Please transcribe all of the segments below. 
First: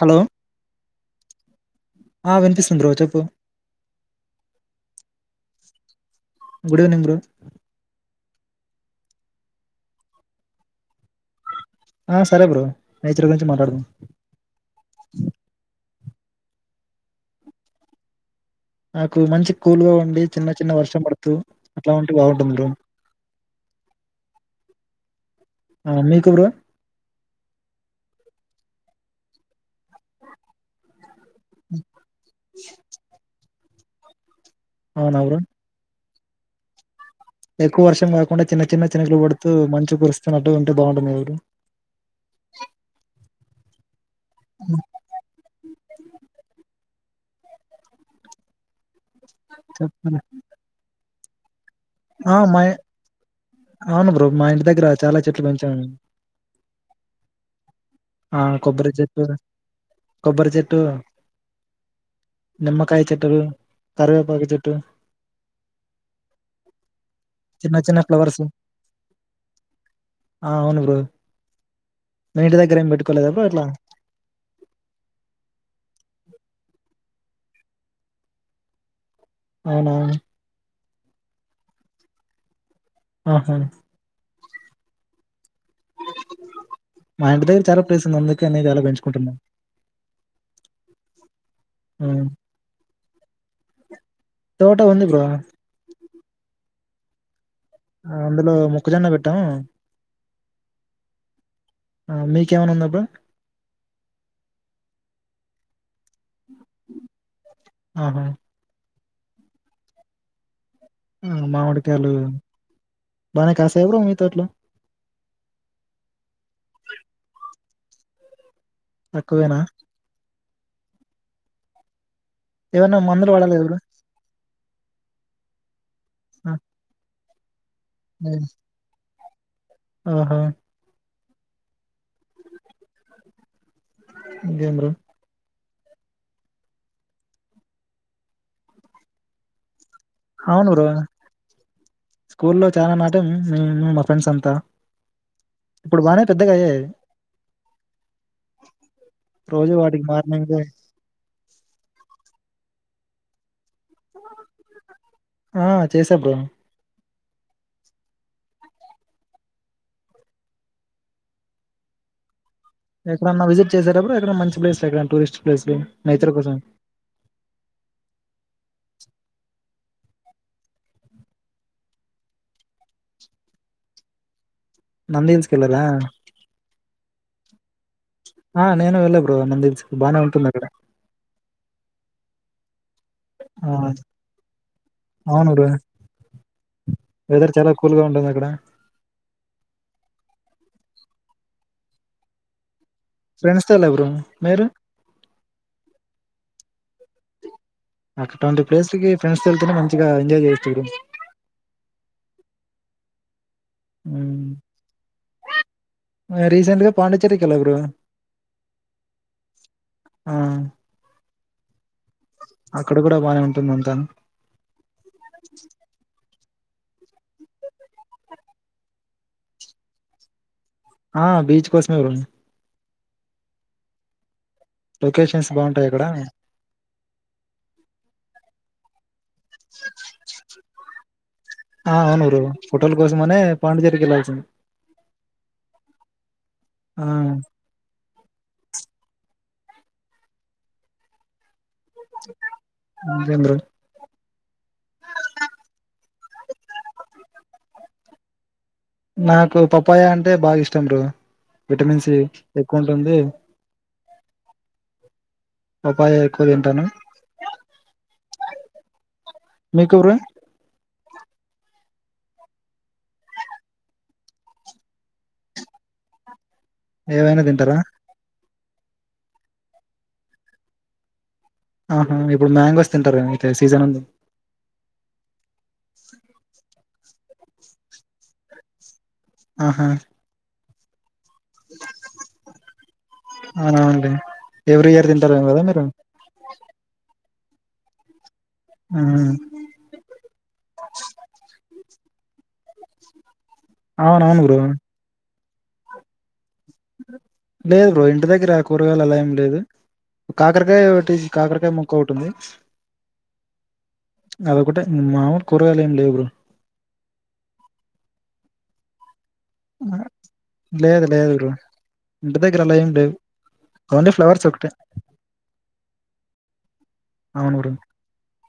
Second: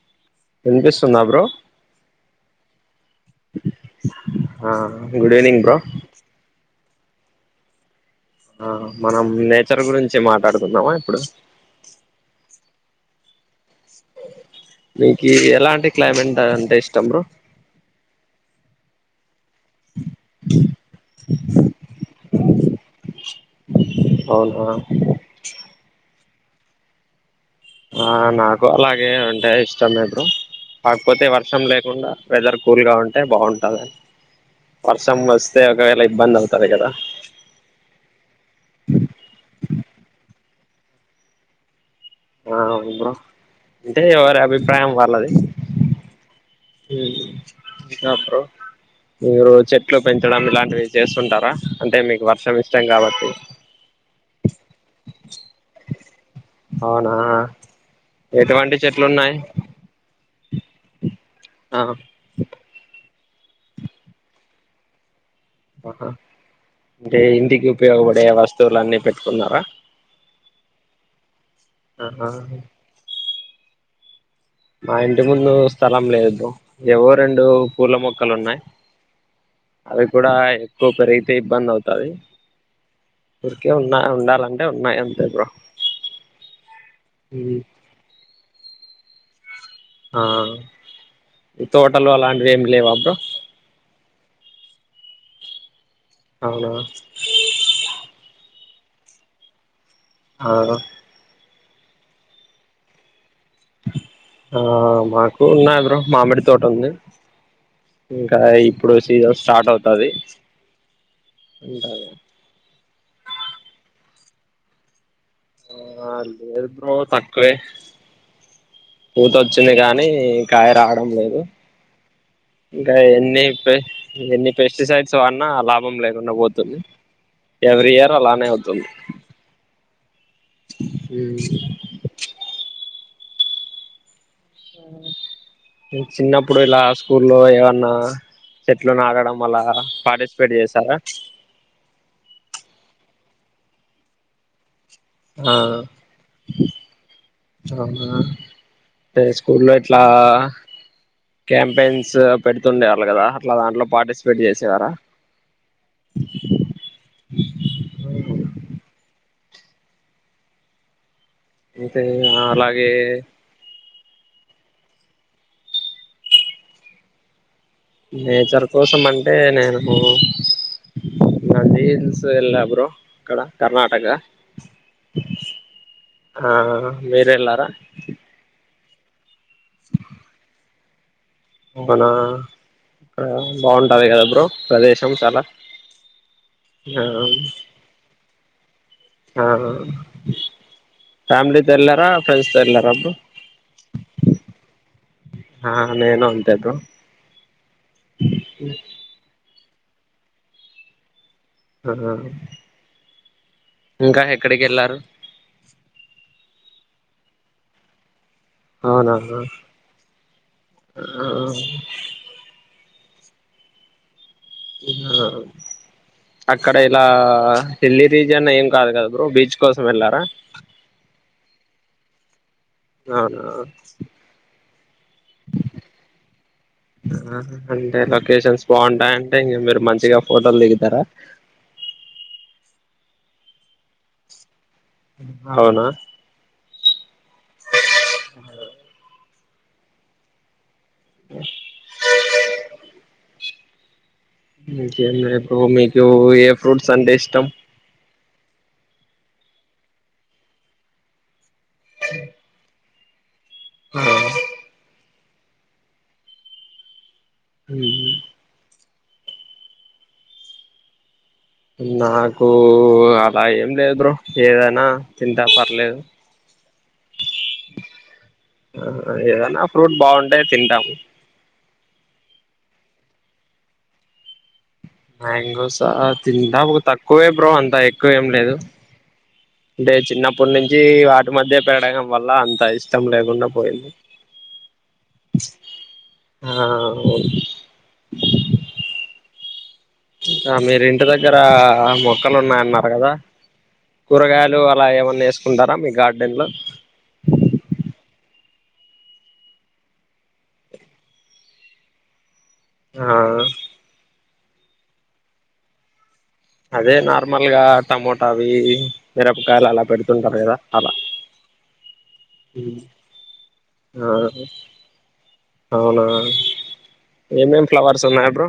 Hello విన్పిస్తుందా bro ఆ వినిపిస్తుంది బ్రో చెప్పు ఆ good evening bro good evening bro ఆ మనం నేచర్ గురించి మాట్లాడుకుందామా ఇప్పుడు ఆ సరే బ్రో నేచరు గురించి మాట్లాడుదాం నీకు ఎలాంటి క్లైమేట్ అంతే ఇష్టం బ్రో నాకు మంచి కూల్గా ఉండి చిన్న చిన్న వర్షం పడుతూ అట్లా ఉంటి బాగుంట మ్లుూ అవున్ రా ఆ మీకు బ్రో? ఆ నాకు అలాగె అంటె ఇష్టమే బ్రో. కాక్ పోతే వర్షం లేకుండా వెదర్ కూల్ గా ఉంటె బాగున్ టాది. అవునా వర్షం బ్రో వస్తే ఒకవేళ ఇప్ ఇబ్బంద్ అవుతది కదా! ఎక్కువ వర్షం కాకుండా, చిన్న చిన్న చినుకులు పడుతూ, మంచు కురుస్తున్నటు ఉంటే బాగుంటుంది. కదా బ్రో? ఆ అమ్మ అంటె, ఎవరి అభిప్రాయం వాల్లది. ఇంకా బ్రో? మీరు చెట్లు చెప్పండి పెంచడం ఇలాంటివి చేస్తుంటారా? అంటే మీకు ఆ వర్షం మా ఇష్టం కాబట్టి అవును బ్రో. మా ఇంటి దగ్గర చాల చెట్లు పెంచాము. అవునా ఆ ఎటువంటి కొబ్బరి చెట్లు చెట్టు ఉన్నాయి కొబ్బరి చెట్టు ఆ కరివే కరివేపాకు చెట్టు. ఒ హ అంటే, ఇంటికి చిన్న చిన్న ఉపయోగపడే ఫ్లవర్స్ వస్తువులన్ని పెట్టుకున్నారా? ఆ అవును బ్రో ఆహా లా మా ఇంటి ముందు స్థలం లేదు బ్రో. ఎవో రెండు పూల మొక్కలు ఉన్నాయి. అవునా అది కూడా ఇ కొకరు అయితే ఇబ్బందవుతాది. ఆహా ఊరికె ఉన్నా ఉండాలన్ టె ఉన్నాయి. అంతే బ్రో. మా ఇంటి ఉమ్ దగ్గర చాలా ప్లేస్ ఉంది. అందుకనే, ఇగ అలా పెంచుకుంటున్నాం. ఆ ఇ ఆ తోటలు అలాంటివి ఏమి లేవా బ్రో? తోట ఉంది బ్రో. అవునా! అందులో మొక్కజొన్న పెట్టాము. ఆ ఆ మీకేమైనా ఉందా బ్రో? ఆ మాకు ఉన్నాయ్ బ్రో. మామిడి తోట ఉంది. ఆహా! ఇంకా ఇ ఇప్పుడు సీజన్ స్టార్ట్ అవుతాది. ఆ మామిడికాయలు. బానె కాస్తాయ బ్రో? మీ తొర్లో ఆ లేదు బ్రో తక్కువే పూత తక్కువేనా? వచ్చింది కానీ కాయ రావడం లేదు ఇంకా ఏమన్నా మందులు ఎన్ని వాడాలా కదా ఇప్పే బ్రో? ఎన్ని పెస్టిసైడ్స్ వాడినా లాభం లేదు ఉన్న పోతుంది ఎవ్రీ ఇయర్ అలానే అవుతుంది ఆహ ఉ ఇంక ఏం బ్రో చిన్నప్పుడు ఇలా స్కూల్లో ఏవన్నా చెట్లు నాటడం అలా పార్టిసిపేట్ అవును బ్రో చేసారా స్కూల్ లో చాలా న టం మా ఫ్రెండ్స్ అంతా ఆ ఇప్పుడు బానే పెద్దగా అయ్యాయి. అవునా అంటే రోజు స్కూలో ఇట్లా వాటికి మార్నింగ్ కాంపెయిన్స్ పెడితే చేస్తుండే కదా అట్లా దాంట్లో పార్టిసిపేట్ చేసేరా ఆ చేసా బ్రో [inaudible] అంతే అలా ఎప్పుడన విజిట్ చేసారా బ్రో ఎక్కడన్నా మంచి ప్లేస్ ఎక్క టూరిస్ట్ ప్లేస్లు నేచర్ కోసం నేచర్ కోసం అంటే నేను నదిల్స్ వెళ్ళా బ్రో ఇక్కడ కర్ణాటక నంది హిల్స్ కెళ్ళారా మీరేల్లారా ఆ నేను వెళ్ళా బ్రో నంది హిల్స్ కీ బానే ఉంటుంది అక్కడ మన ఇక్కడ ఆ బాగుంటంది కదా బ్రో ప్రదేశం చాలా అవును బ్రో ఆ కడ ఆ ఫ్యామిలీ తో ఎలారా ఫ్రెండ్స్ తో ఎలార ఫ్రెండ్స్ తో వెళ్ళ బ్రో మీరు ఆ నేను అంతే బ్రో అటువంటి ప్లేస్ కి ఫ్రెండ్ తో వెళ్తేనే మంచిగా ఎంజాయ్ చేయచ్చు బ్రో ఆ ఇంకా మ్మ్. ఎక్కడికి వెళ్ళారు పాండిచేర్రీ కి వెళ్ళ బ్రో అవునా ఆ ఆ ఆ [unintelligible] అక్కడ కూడా బాగానే ఉంటుందంట ఆ అక్కడ ఇలా సిల్లీ రీజియన్ ఏం కాదు కదా బ్రో బీచ్ కోసం వెళ్లారా ఆ బీచ్ కోసమే బ్రో అవునా లొకేషన్స్ బాగుంటాయి అక్కడ అంటే లోకేషన్స్ బాగుంటాయి మీరు మంచిగా ఫోటోలు దిగుతారా ఆ అవును బ్రో ఫోటోల కోసం అనే పాండిచ్చేరికి వెళ్ళాల్సింది అవునా ఆ [inaudible] ఆ నిజం బ్రో నీకేంది బ్రో మీకు ఫ్రూట్స్ అంటే ఇష్టం నాకు పప్పాయ అంటే బాగా ఇష్టం బ్రో విటమిన్ సి ఎక్కువ ఉంటుంది. ఆ పాపాయ ఎక్కువ తింటాను హుహు మీకు బ్రో నాకు అలా ఏం లేదు బ్రో ఏదైనా తింటా పర్లేదు ఏవైనా తింటారా ఆ ఏదన్న ఫ్రూట్ బాగుంటే తింటాము ఆహా ఇప్పుడు మ్యాంగోస్ తింటార అయితే సీజన్ ఉంది మ్యాంగోసా తింటా బ్రో త క్కువే బ్రో అంతా ఎక్కువ ఏం లేదు ఆహా అంటే చిన్నప్పుడు నుంచి ఏవా ఈ మధ్య పెడగం వల్ల అంత ఇష్టం లేకుండా పోయింది అవునండి ఎవ్రీ ఇయర్ తింటారేమో కదా మీరు ఆ అవును [inaudible] ఆ మీరు ఇంటి దగ్గర మొక్కలు ఉన్నాయన్నారు కదా అవునవును బ్రో కూరగాయలు అలా ఏమన్నా ఏస్తా ఉంటారా మీ గార్డెన్లో లేదు బ్రో ఇంటి దగ్గర ఆ కూరగాయలు అలా ఏం లేదు కాకరకాయ ఒకటి కాకరకాయ మొక్క ఒకటోంది. ఆ అది ఒక్కటే మామూలు కూరగాయలేం లేవు బ్రో అదే నార్మల్గా టమోటావి మీరపకాయలు అలా ఆ, పెడుతుంటారు కదా అలా లేదు లేదు బ్రో ఇంటి దగ్గర అలా ఏం లేవు ఓన్లీ ఫ్లవర్స్ ఒకటే అవునా అవును ఏమేం బ్రో ఫ్లవర్స్ ఉన్నాయి బ్రో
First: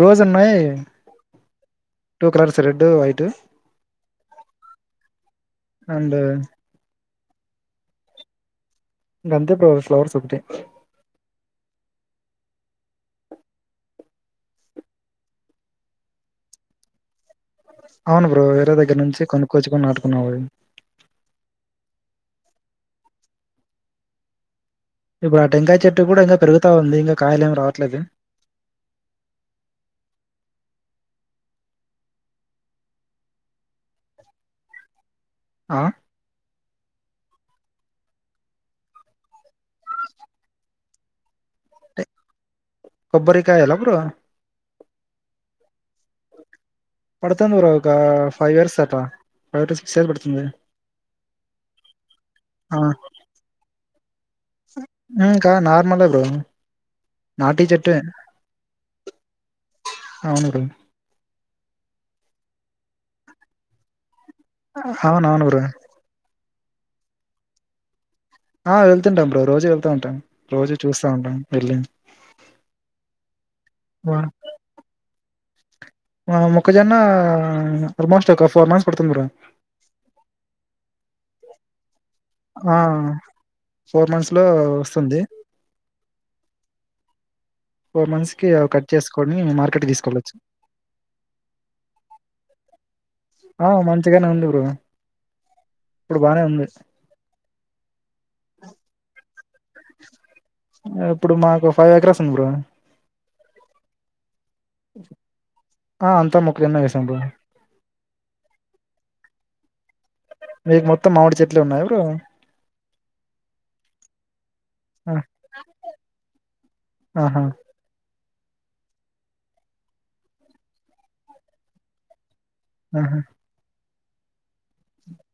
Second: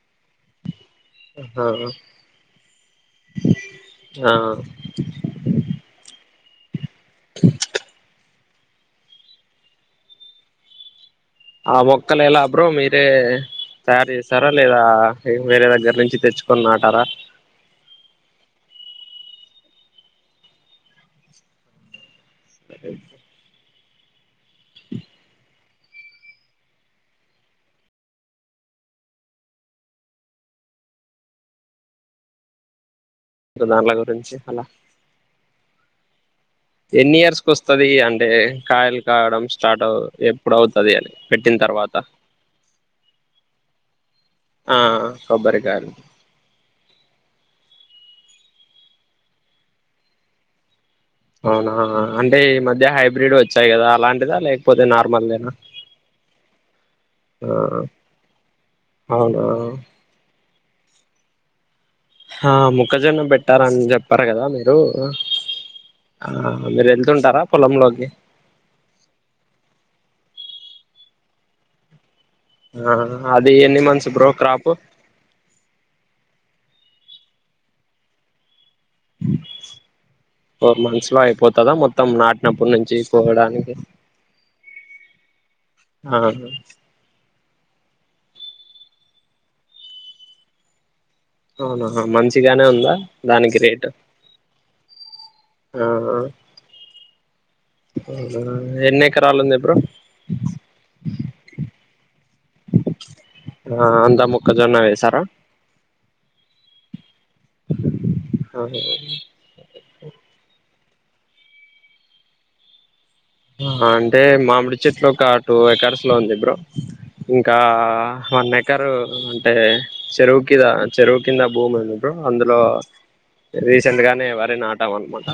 రోజ్ ఉన్నాయి, ఆ టూ కలర్స్ రెడ్. డు, వైట్ ఆ అండ్. గంతే బ్రో ఫ్లవర్స్ ఒకటే. ఆ మొక్కలు ఎలా బ్రో మీరే తయారు చేసారా లేదా, వేరే దగ్గర నుంచి తెచ్చుకొని నాటారా. అవును బ్రో, వేరే దగ్గర్ నుంచి కొనుక్కోచ్చుకోని నాటుకున్నా అవి. [unintelligible] ఇప్పుడు ఆ టెంకాయ చెట్టు గూడా ఇంగా పెరుగుతా ఉంది, ఇంగా కాయల్ ఏమి రావట్లేదు. ఇంకా దాన్ల గురించి అలా. ఆ. ఎన్ని ఇయర్స్ కి ఓ, అంటే కాయలు కావడం. స్టార్ట్ అవ్, ఎప్పుడవుత్. అదే అండి. పెట్టిన్ తర్వాత, కొబ్బరికాయలా బ్రో ఆ కొబ్బరి. జ. [unintelligible] పడతా [unintelligible] బ్రో ఒక ఫైవ్ ఇయర్స్ అట్లా, లేకపోతే సిక్స్ ఇయర్స్ పడుతుంది. అవునా అంటే ఈ ఆ, మధ్య హైబ్రిడ్ వచ్చాయి కదా, అలాంటిదా లేకపోతే ఇంకా నార్మల్దేనా, నార్మలే బ్రో ఆ నాటి చెట్టే అవునా. అవును బ్రో హా మొక్కజొన్న బేట్టార్ అని జెప్. [unintelligible] గారా మీరు. అవునవును బ్రో ఆ మీర్ ఎళ్తుంటారా, పొలంలోకి. ఆ వెళ్తుంటా బ్రో, రోజు వెళ్తూ ఉంటాను, రోజు చూస్తా ఉంటాను వెళ్ళి. ఆ అది ఎన్ని మంత్స్ బ్రో వా- క్రాపు. ఆ మొక్కజొన్న ఆల్మోస్ట్ ఒక ఫోర్ మంత్స్. పడుతుంది బ్రో ఫోర్ మంత్స్ లో అయిప్. పోతదా మొత్. మొత్తం నాటినప్పటి నుంచి, పోవడానికి ఫోర్ మంత్స్ లో వస్తుంది ఆహా. ఫోర్ మంత్స్ కి కట్ చేసుకొని, మార్కెట్ తీసుకెళ్ళొచ్చు. అవునా మంచిగానే ఉందా, దానికి ఆ, రేటు మంచిగానే ఉంది బ్రో ఆహా. ఇప్పుడు బానే ఉంది అవునా ఎన్ని ఎకరాలు ఉంది. బ్రో ఆ ఇప్పుడు మాకు. Five acres. ఉంది బ్రో ఆ అంతా మొక్కజొన్న వేసారా. ఆ, అంతా [unintelligible] ఆహా. మీకు మొత్తం మామిడి చెట్లే ఉన్నాయా బ్రో. అంటే మామిడి చెట్లు ఆ, ఒక టూ ఎకర్స్ లో ఉంది బ్రో. ఆహా ఇంకా, వన్ ఎకర్ అంటే, చెరువు కిదా, చెరువు కింద భూమి ఉంది బ్రో. అందులో ఆహా రే. [unintelligible] చెంద్గానే వరినటం నాటం అనుకుంట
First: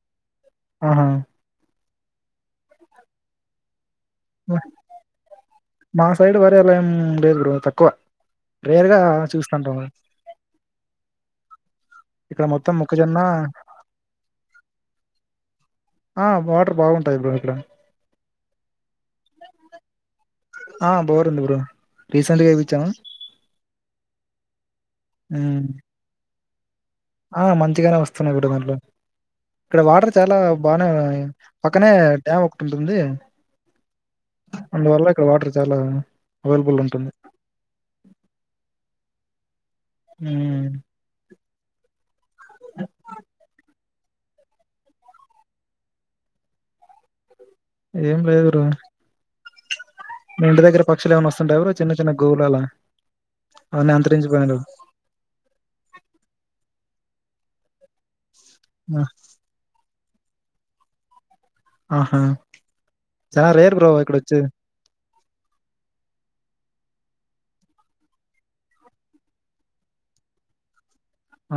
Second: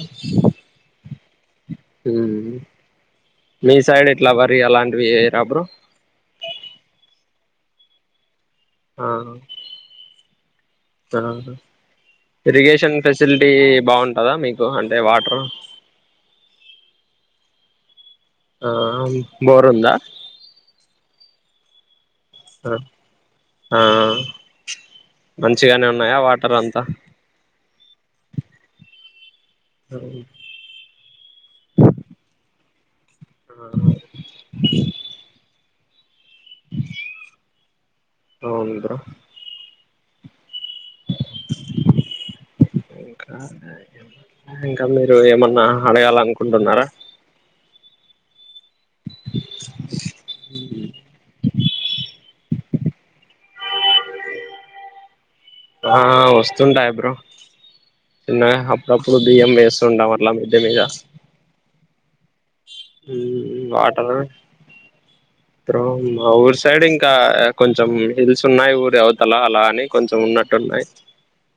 ఆహా హ్మ్ మీ సైడ్ ఎ మా సైడ్ వరి అలా ఏం లేేదు బ్రో తక్కువ రేరుగా ఆ చూస్తుంటాము [unintelligible] ఇరిగేషన్ మొక్కజొన్న ఫెసిలిటీ బావుంటదా మీకు అంటే వాటర్ ఆ వాటర్ బాగుంటాయి బ్రో ఇక్కడ ఆ ఆ బోర్ ఉందా ఆ బోర్ ఉంది బ్రో రీసెంట్ గా అ ఇప్పించాము ఆ ఉమ్, మంచిగానే ఉన్నాయా వా టర్ అంత ఆ మంచిగానే వస్తున్నాయి బ్రో దాంట్లో ఇక్కడ వాటర్ చాలా బానే పక్కనే డ్యామ్ ఉంటుంది అందువల్ల ఇక్కడ వాటర్ చాలా అవైలబుల్ ఉంటుంది అవును బ్రో హ్మ్ ఇంకా మీరు ఏమన్నా అడగాలనుకుంటున్నారా ఏం లేదు బ్రో అ మీ ఇంటి దగ్గర పక్షలు ఏమన్న వస్తుంటాయి బ్రో చిన్న చిన్న గోవులా అలా అవన్ని అంతరించిపోయాడు ఆ వస్తుంటాయి బ్రో చిన్నగా ఆ, అప్పుడప్పుడు బియంవేస్ [unintelligible] అట్ల మిద్ది మీద ఆహా చాలా రేర్ బ్రో వాటర్ ఇక్కడ వచ్చి బ్రో మా ఊరు సైడ్ ఇంకా కొంచెం హిల్స్ ఉన్నాయి ఊరు అవతల అలా అని కొంచెం ఉన్నట్టు ఉన్నాయి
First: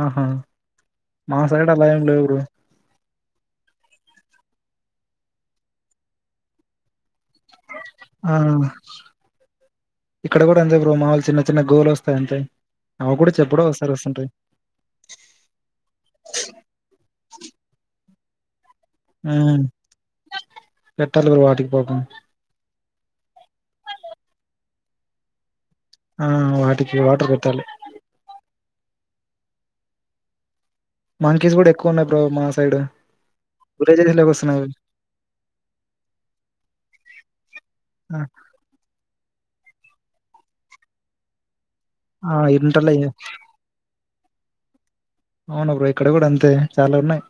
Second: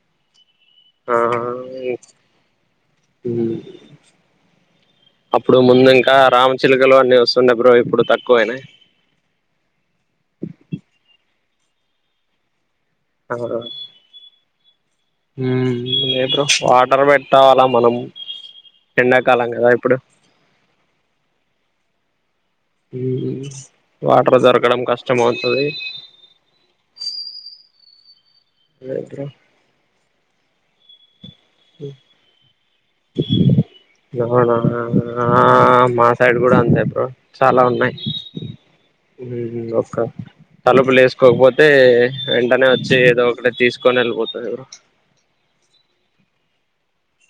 ఆహా మా సైడ్ అలా ఏం లేవు బ్రో హ్మ్ అప్పుడు ముందు ఇంకా రామచిలకలు అన్నీ వస్ ఆ ఇక్కడ కూడా అంతే బ్రో మా వాళ్లు చిన్న చిన్న గోలు వస్తాయింతే ఆవు కూడా చెప్పుడో ఒకసారి వస్తుంటది మ్.. లీటర్ ఆఫ్ వాటర్ పెట్టలా మనం ఎండాకాలం మ్... కదా ఇప్పుడు పెట్టాలి బ్రో వాటికి పాపం మ్.... వాటర్ దొరకడం కష్టం అవుతుది ఆ వాటికి వాటర్ పెట్టాలి లేదుర మంకీస్ కూడా ఎక్కువ ఉన్నాయి బ్రో మా సైడ్ విలేజెస్ లోకి అవునా వస్తున్నాయి ఆ.... మా సైడ్ కూడా అంతే. బ్రో చాలా ఉన్నాయి ఆ ఒక్క తలపులు వేసుకోకపో తే ఆ, వెంటనే ఇంటర్లో వచ్చి ఏదో ఒకటి తీసుకొని వెళ్ళిపోది అ అవున బ్రో ఇక్కడ కూడా అంతే చాలా ఉన్నాయి్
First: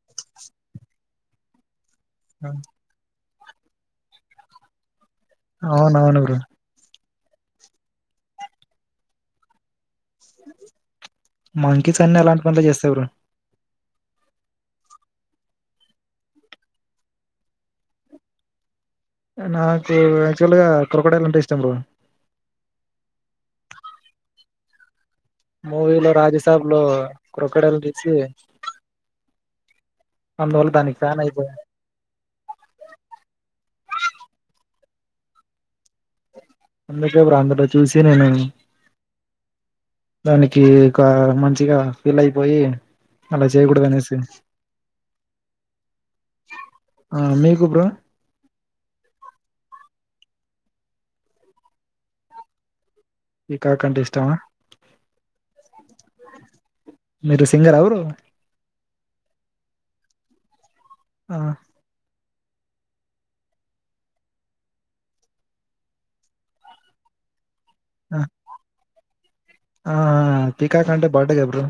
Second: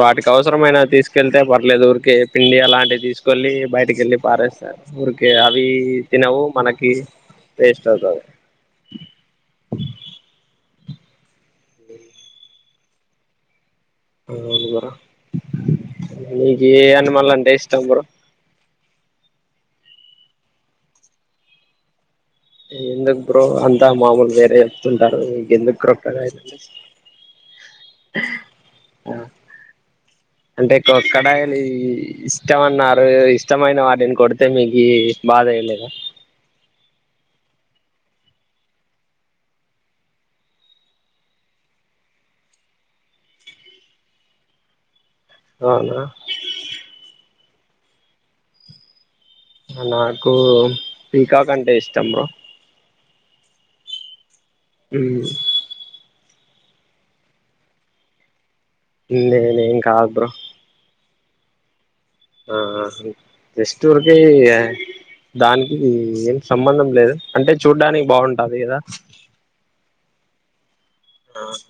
వాటికి అవసరమైనా తీసుకెళ్తే పర్ ర్లేదు పిండి అలాంటి తీసుకు ఎళ్ళి బయటకెళ్ళీపారేస్తారు ఊరికి అవి అవునవును బ్రో తినవు మనకి వేస్ట్ అవుతది మంకీస్ అన్నీ ఎలాంటి పనులు చేస్తాయి బ్రో అవును బ్రొ నీకు ఏ యానిమల్ అంటే ఇష్టం బ్రో నాక క్రొకోడైల్ అంటే ఇష్టం బ్రో ఎందకు బ్రో అంతా మామూలు వేరే చెప్తుండు మూవీలో రాజసాబ్ లో క్రొకోడైల్ ఛూసి ఇష్టం? అంటే క్రొకోడైల్ ఇష్టమన్నారు ఇష్టమైన వాటిని కొడితే మీకు ఏ భాదెయలేద అందుకే బ్రొ అందులో చూసి నేను దానికి ఒక మంచిగా ఫీల్ అయిపోయి అలా చేయకూడదు అనేసి అవునా కు బ్రొ నాకు పీకాక్ అంటే ఇష్టం బ్రో పీకాకంటే ఇష్టమ మ్ మీరు సింగరా బ్రో నేనేం కాదు బ్రో ఆ ఆ జస్ట్ ఊరకే దానికీ ఏం సంబంధం లేదు అంటే చూడ్డానికి ఆ బావుంటాది కదా ఆ పికాకంటే బాటగబ్రు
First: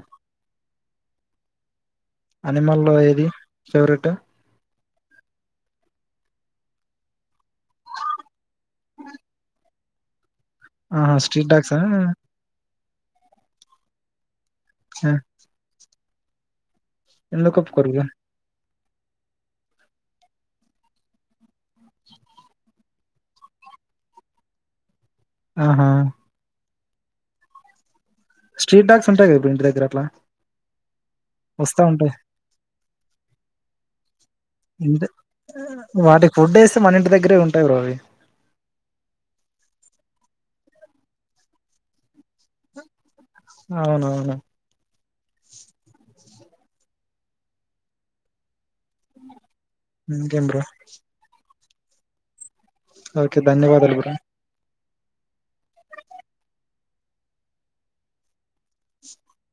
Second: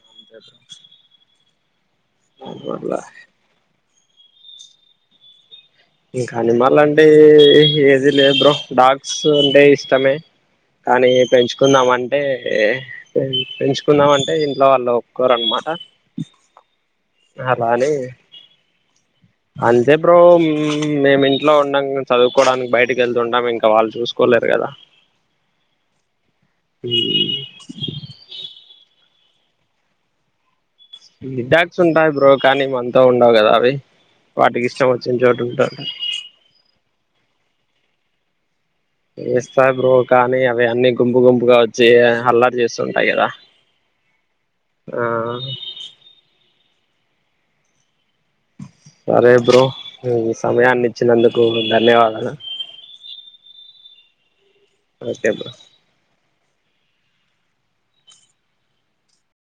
అనిమల్ అనిమల్లో ఏది ఫేవరెట్ టే ఇంకాని మళ్ళ అంటే ఏది లేదు బ్రో డాగ్స్ అంటే ఇష్టమే కానీ ఆహా స్ట్రీట్ డాగ్సా పెంచుకుందాం అంటే పెంచుకుందాం అంటే లో లో ఒక్కరు అనమాట ఎందు అలానే కొప్పుకోరు బ్రో అంతే బ్రో మేమి ఇంట్లో ఉండం చదువుకోవడానికి బయటకి వెళ్తు ఉంటము ఇంకా వాళ్ళు చూసుకోలేరు కదా ఆహా హ స్ట్రీట్ డగ్స్ టి దగ్గరట్లా డాక్స్ ఉంటాయి బ్రో కానీ మతో ఉండవు కదా అవి వాటికి ఇష్టం ఇంటి వచ్చిన చోటు ఉంటా వాటికి ఫుడ్ వేస్తే మన ఇంటి దగ్గరే ఉంటాయి బ్రో అవి వస్తాయి బ్రో కానీ అవ అన్నీ గుంపు గుంపుగా వచ్చి అల్లారు చేస్తుంటాయి కదా అవునవును. ఆ సరే బ్రో ఇ ఇంకేం బ్రో సమయాన్ని ఇచ్చినందుకు. ధన్యవాదాలు. ఓకే ధన్యవాదాలు బ్రో. Okay bro. [unintelligible]